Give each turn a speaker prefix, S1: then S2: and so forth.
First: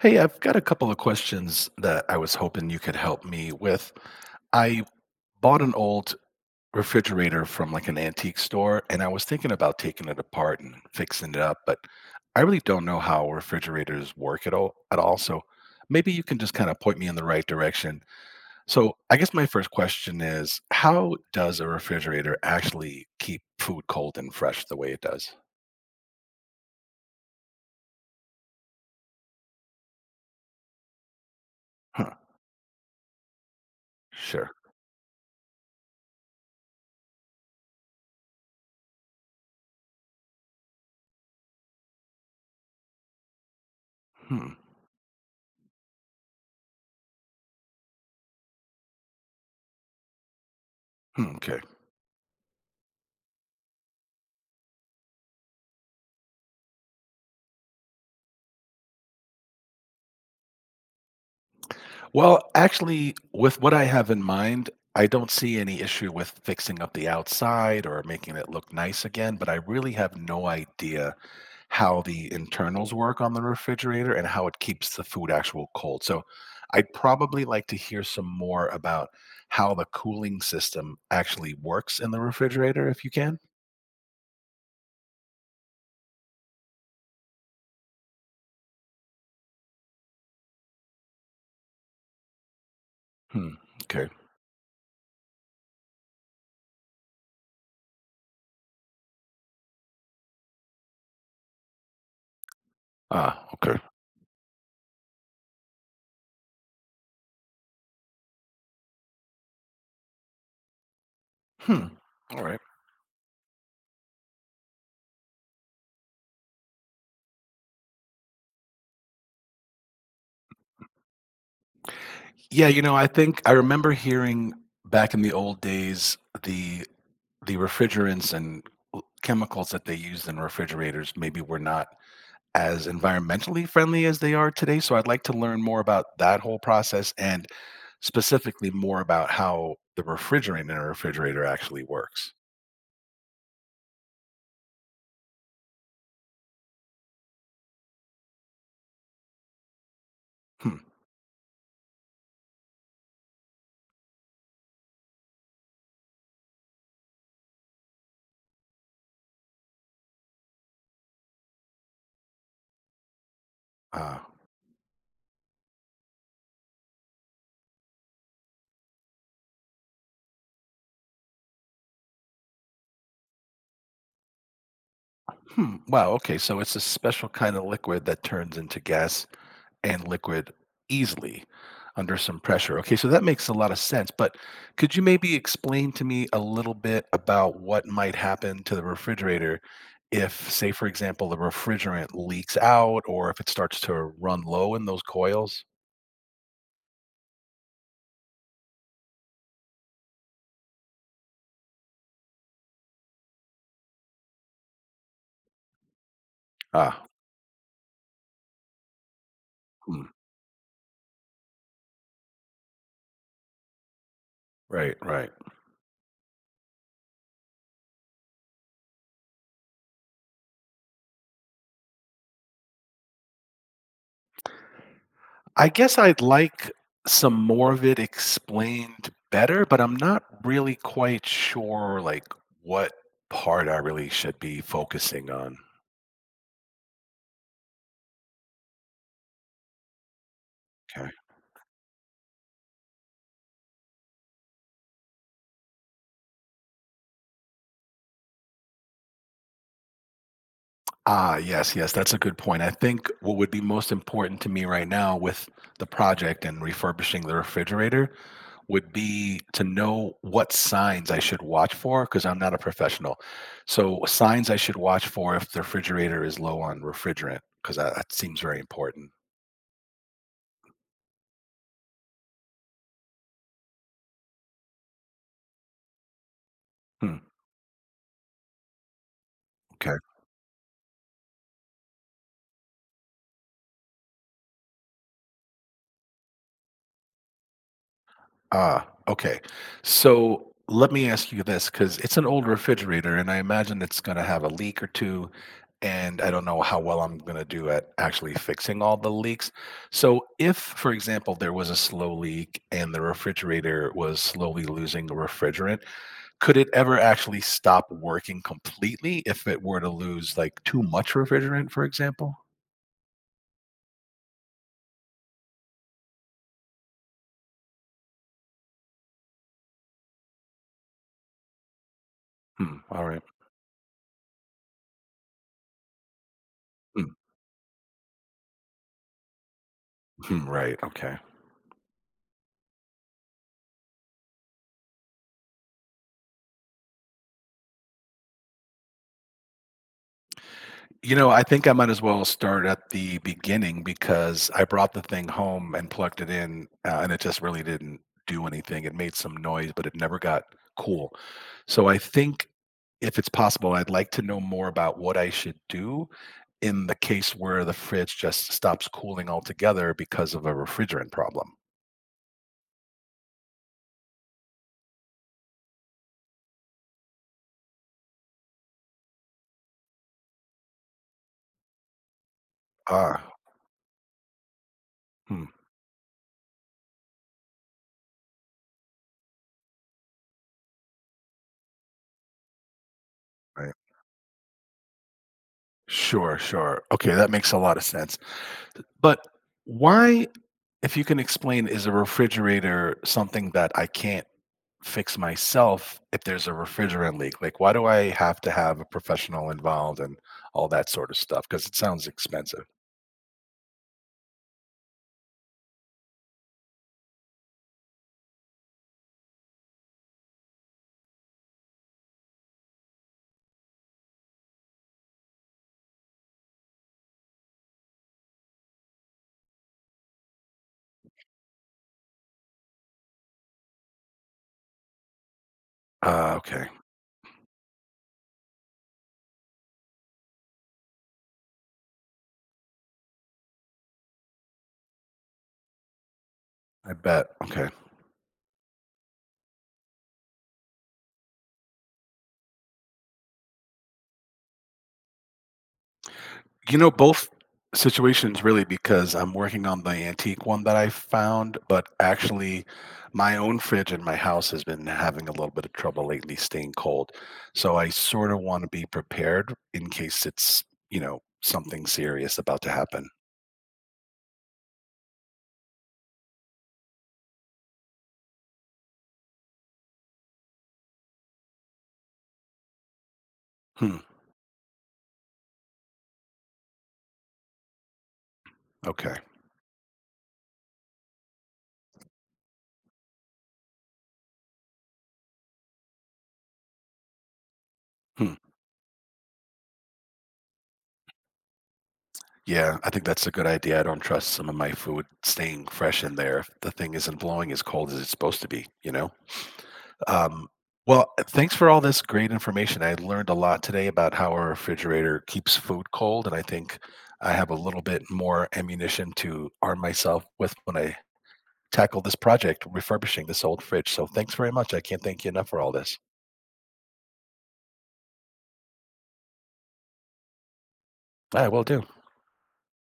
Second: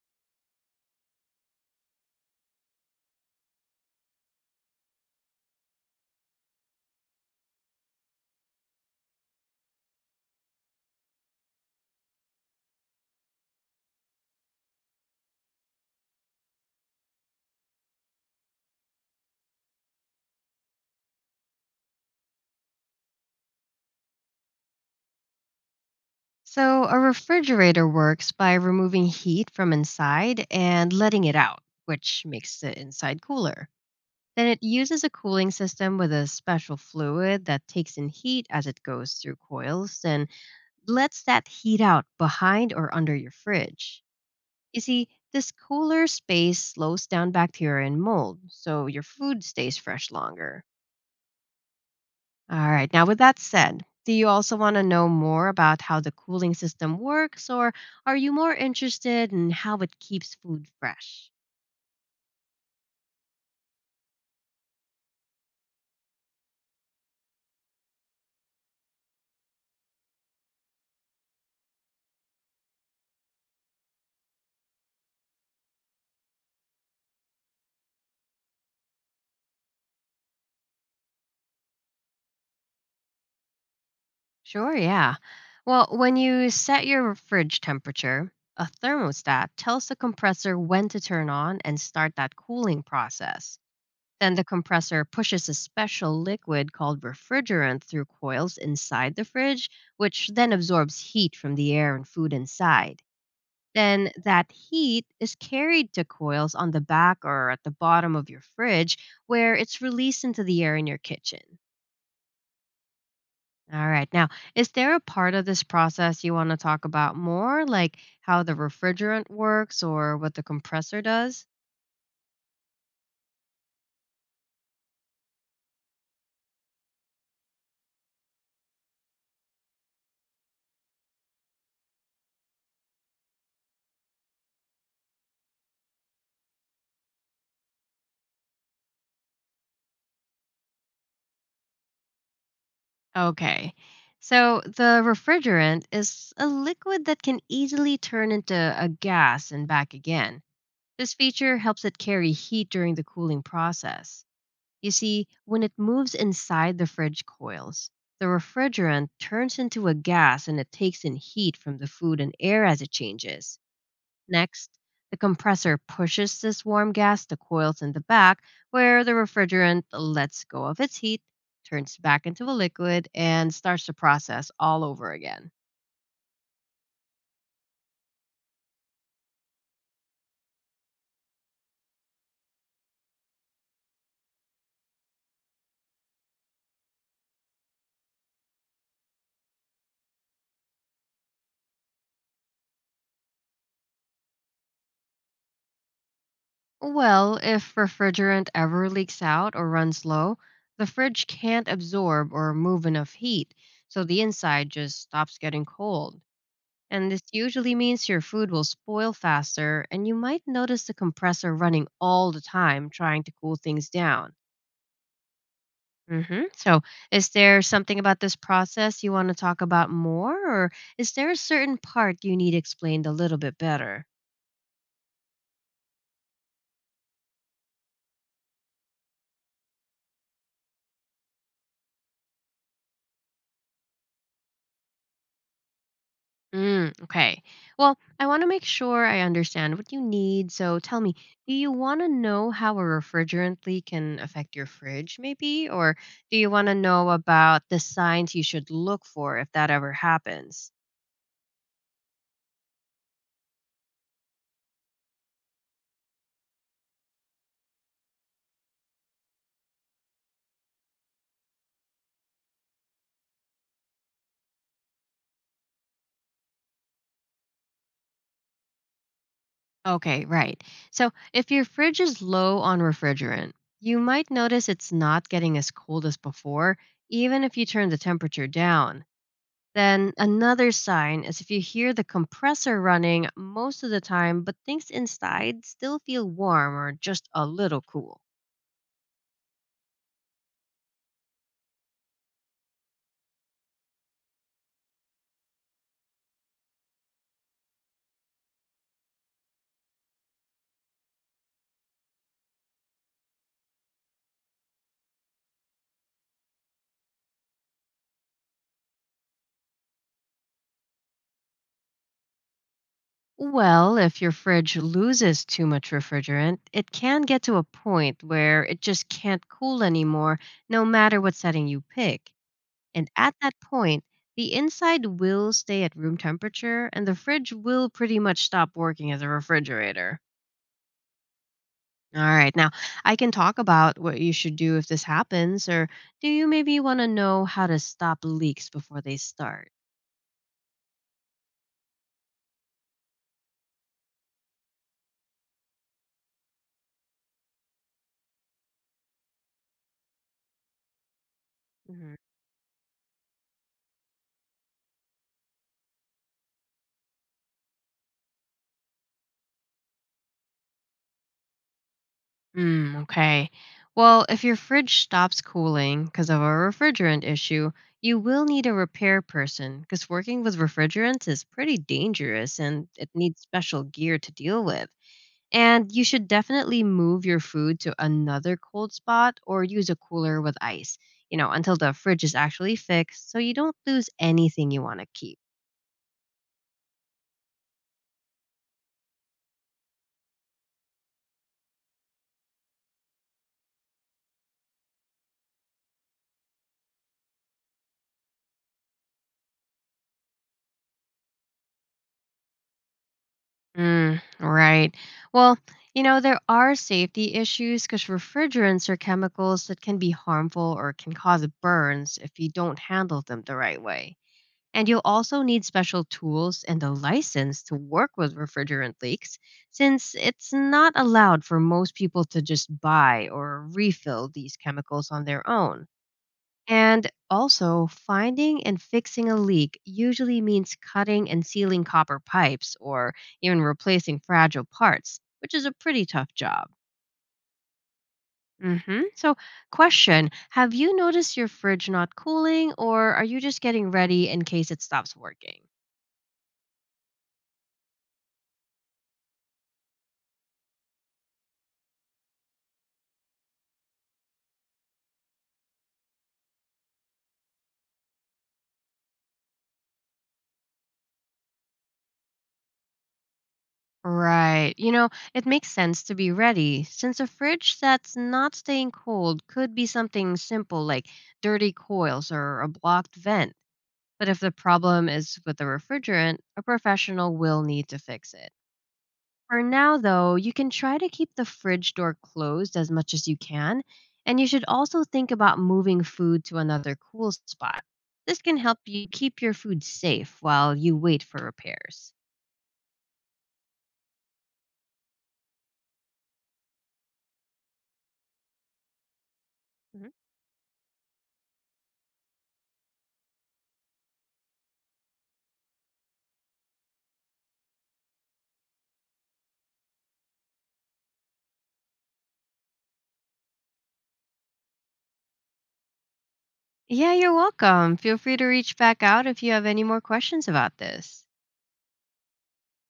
S1: Hey, I've got a couple of questions that I was hoping you could help me with. I bought an old refrigerator from like an antique store, and I was thinking about taking it apart and fixing it up, but I really don't know how refrigerators work at all. So maybe you can just kind of point me in the right direction. So I guess my first question is, how does a refrigerator actually keep food cold and fresh the way it does?
S2: So, a refrigerator works by removing heat from inside and letting it out,
S1: Huh.
S2: which makes the inside cooler. Then
S1: Sure.
S2: it uses a cooling system with a special fluid that takes in heat as it goes through coils and lets that heat out behind or under your fridge.
S1: Hmm.
S2: You see, this cooler space slows down bacteria and mold, so your food stays fresh longer.
S1: Hmm, okay.
S2: All right. Now, with that said, do you also want to know more about how the cooling system works, or are you more interested in how it keeps food fresh?
S1: Well, actually, with what I have in mind, I don't see any issue with fixing up the outside or making it look nice again, but I really have no idea how the internals work on the refrigerator and how it keeps the food actual cold. So I'd probably like to hear some more about how the cooling system actually works in the refrigerator if you can.
S2: Sure, yeah. Well, when you set your fridge temperature, a thermostat tells the compressor when to turn on and start that cooling
S1: Hmm.
S2: process.
S1: Okay.
S2: Then the compressor pushes a special liquid called refrigerant through coils inside the fridge, which then absorbs heat from the air and food inside.
S1: Ah, okay.
S2: Then that heat is carried to coils on the back or at the bottom of your fridge where it's released into the air in your kitchen.
S1: Hmm. All right.
S2: All right. Now, is there a part of this process you want to talk about more, like how the refrigerant works or what the compressor does?
S1: Yeah, I think I remember hearing back in the old days the refrigerants and chemicals that they used in refrigerators maybe were not as environmentally friendly as they are today. So I'd like to learn more about that whole process and specifically more about how the refrigerant in a refrigerator actually works.
S2: Okay. So, the refrigerant is a liquid that can easily turn into a gas and back again.
S1: Hmm.
S2: This feature helps it carry heat during the cooling process. You see, when it moves inside the fridge coils, the refrigerant turns into a gas and it takes in heat from the food and air as it changes.
S1: Uh,
S2: Next, the compressor pushes this warm gas to coils in the back, where the refrigerant lets go of its heat, turns back into a liquid, and starts the process all over again.
S1: hmm. Wow. Okay. So it's a special kind of liquid that turns into gas and liquid easily under some pressure. Okay, so that makes a lot of sense. But could you maybe explain to me a little bit about what might happen to the refrigerator if, say, for example, the refrigerant leaks out or if it starts to run low in those coils?
S2: Well, if refrigerant ever leaks out or runs low, the fridge can't absorb or move enough heat, so the inside just stops getting cold.
S1: Ah,
S2: And this usually means your food will spoil faster,
S1: hmm,
S2: and you might notice the compressor running all the time trying to cool things down.
S1: right, right.
S2: So, is there something about this process you want to talk about more, or is there a certain part you need explained a little bit better?
S1: I guess I'd like some more of it explained better, but I'm not really quite sure like what part I really should be focusing on.
S2: Okay. Well, I want to make sure I understand what you need. So tell
S1: Okay.
S2: me, do you want to know how a refrigerant leak can affect your fridge, maybe? Or do you want to know about the signs you should look for if that ever happens?
S1: Ah, yes, yes, that's a good point. I think what would be most important to me right now with the project and refurbishing the refrigerator would be to know what signs I should watch for because I'm not a professional. So, signs I should watch for if the refrigerator is low on refrigerant because that seems very important.
S2: Okay, right. So if your fridge is low on refrigerant, you might notice it's not getting as cold as before,
S1: Hmm,
S2: even if you turn the temperature down.
S1: okay.
S2: Then another sign is if you hear the compressor running most of the time, but things inside still feel warm or just a little cool.
S1: Ah, okay. So let me ask you this, because it's an old refrigerator, and I imagine it's going to have a leak or two. And I don't know how well I'm going to do at actually fixing all the leaks. So, if, for example, there was a slow leak and the refrigerator was slowly losing the refrigerant, could it ever actually stop working completely if it were to lose like too much refrigerant, for example?
S2: Well, if your fridge loses too much refrigerant, it can get to a point where it just can't cool anymore, no matter what setting you pick.
S1: Hmm. All
S2: And
S1: right.
S2: at that point, the inside will stay at room temperature
S1: Hmm.
S2: and the fridge will pretty much stop working as a refrigerator.
S1: Hmm, right. Okay.
S2: All right. Now, I can talk about what you should do if this happens, or do you maybe want to know how to stop leaks before they start?
S1: You know, I think I might as well start at the beginning because I brought the thing home and plugged it in, and it just really didn't do anything. It made some noise, but it never got cool. So I
S2: Hmm.
S1: think if it's possible, I'd like to know more about what I should do in the case where the fridge just stops cooling altogether because of a refrigerant problem.
S2: Okay. Well, if your fridge stops cooling because of a refrigerant issue, you will need a repair person because working with refrigerants is pretty dangerous and it
S1: Ah,
S2: needs special gear to deal with.
S1: hmm,
S2: And you should definitely move your food to another cold spot or use a cooler with ice, you know, until the fridge is actually fixed so you
S1: right.
S2: don't lose anything you want to keep.
S1: Sure, sure. Okay, that makes a lot of sense. But why if you can explain, is a refrigerator something that I can't fix myself if there's a refrigerant leak? Like, why do I have to have a professional involved and all that sort of stuff? Because it sounds expensive.
S2: Right. Well, you know, there are safety issues because refrigerants are chemicals that can be harmful or can cause burns if you don't handle them the right way. And you'll also need special tools and a license to work with refrigerant leaks, since it's not allowed for most people to just buy or refill these chemicals on their own.
S1: Okay,
S2: And also, finding and fixing a leak usually means cutting and sealing copper pipes or even replacing fragile parts, which is a pretty tough job.
S1: I bet. Okay.
S2: So, question. Have you noticed your fridge not cooling, or are you just getting ready in case it stops working?
S1: You know, both situations really because I'm working on the antique one that I found, but actually my own fridge in my house has been having a little bit of trouble lately staying cold. So I sort of want to be prepared in case it's something serious about to happen.
S2: Right. You know, it makes sense to be ready, since a fridge that's not staying cold could be something simple like dirty coils or a blocked vent.
S1: Hmm.
S2: But if the problem is with the refrigerant, a professional will need to fix it.
S1: Okay.
S2: For now, though, you can try to keep the fridge door closed as much as you can, and you should also think about moving food to another cool spot.
S1: Hmm.
S2: This can help you keep your food safe while you wait for repairs.
S1: Yeah, I think that's a good idea. I don't trust some of my food staying fresh in there if the thing isn't blowing as cold as it's supposed to be, you know? Um, well, thanks for all this great information. I learned a lot today about how a refrigerator keeps food cold, and I think I have a little bit more ammunition to arm myself with when I tackle this project, refurbishing this old fridge. So thanks very much. I can't thank you enough for all this.
S2: Yeah, you're welcome. Feel free to reach back out if you have any more questions about this.
S1: I will do.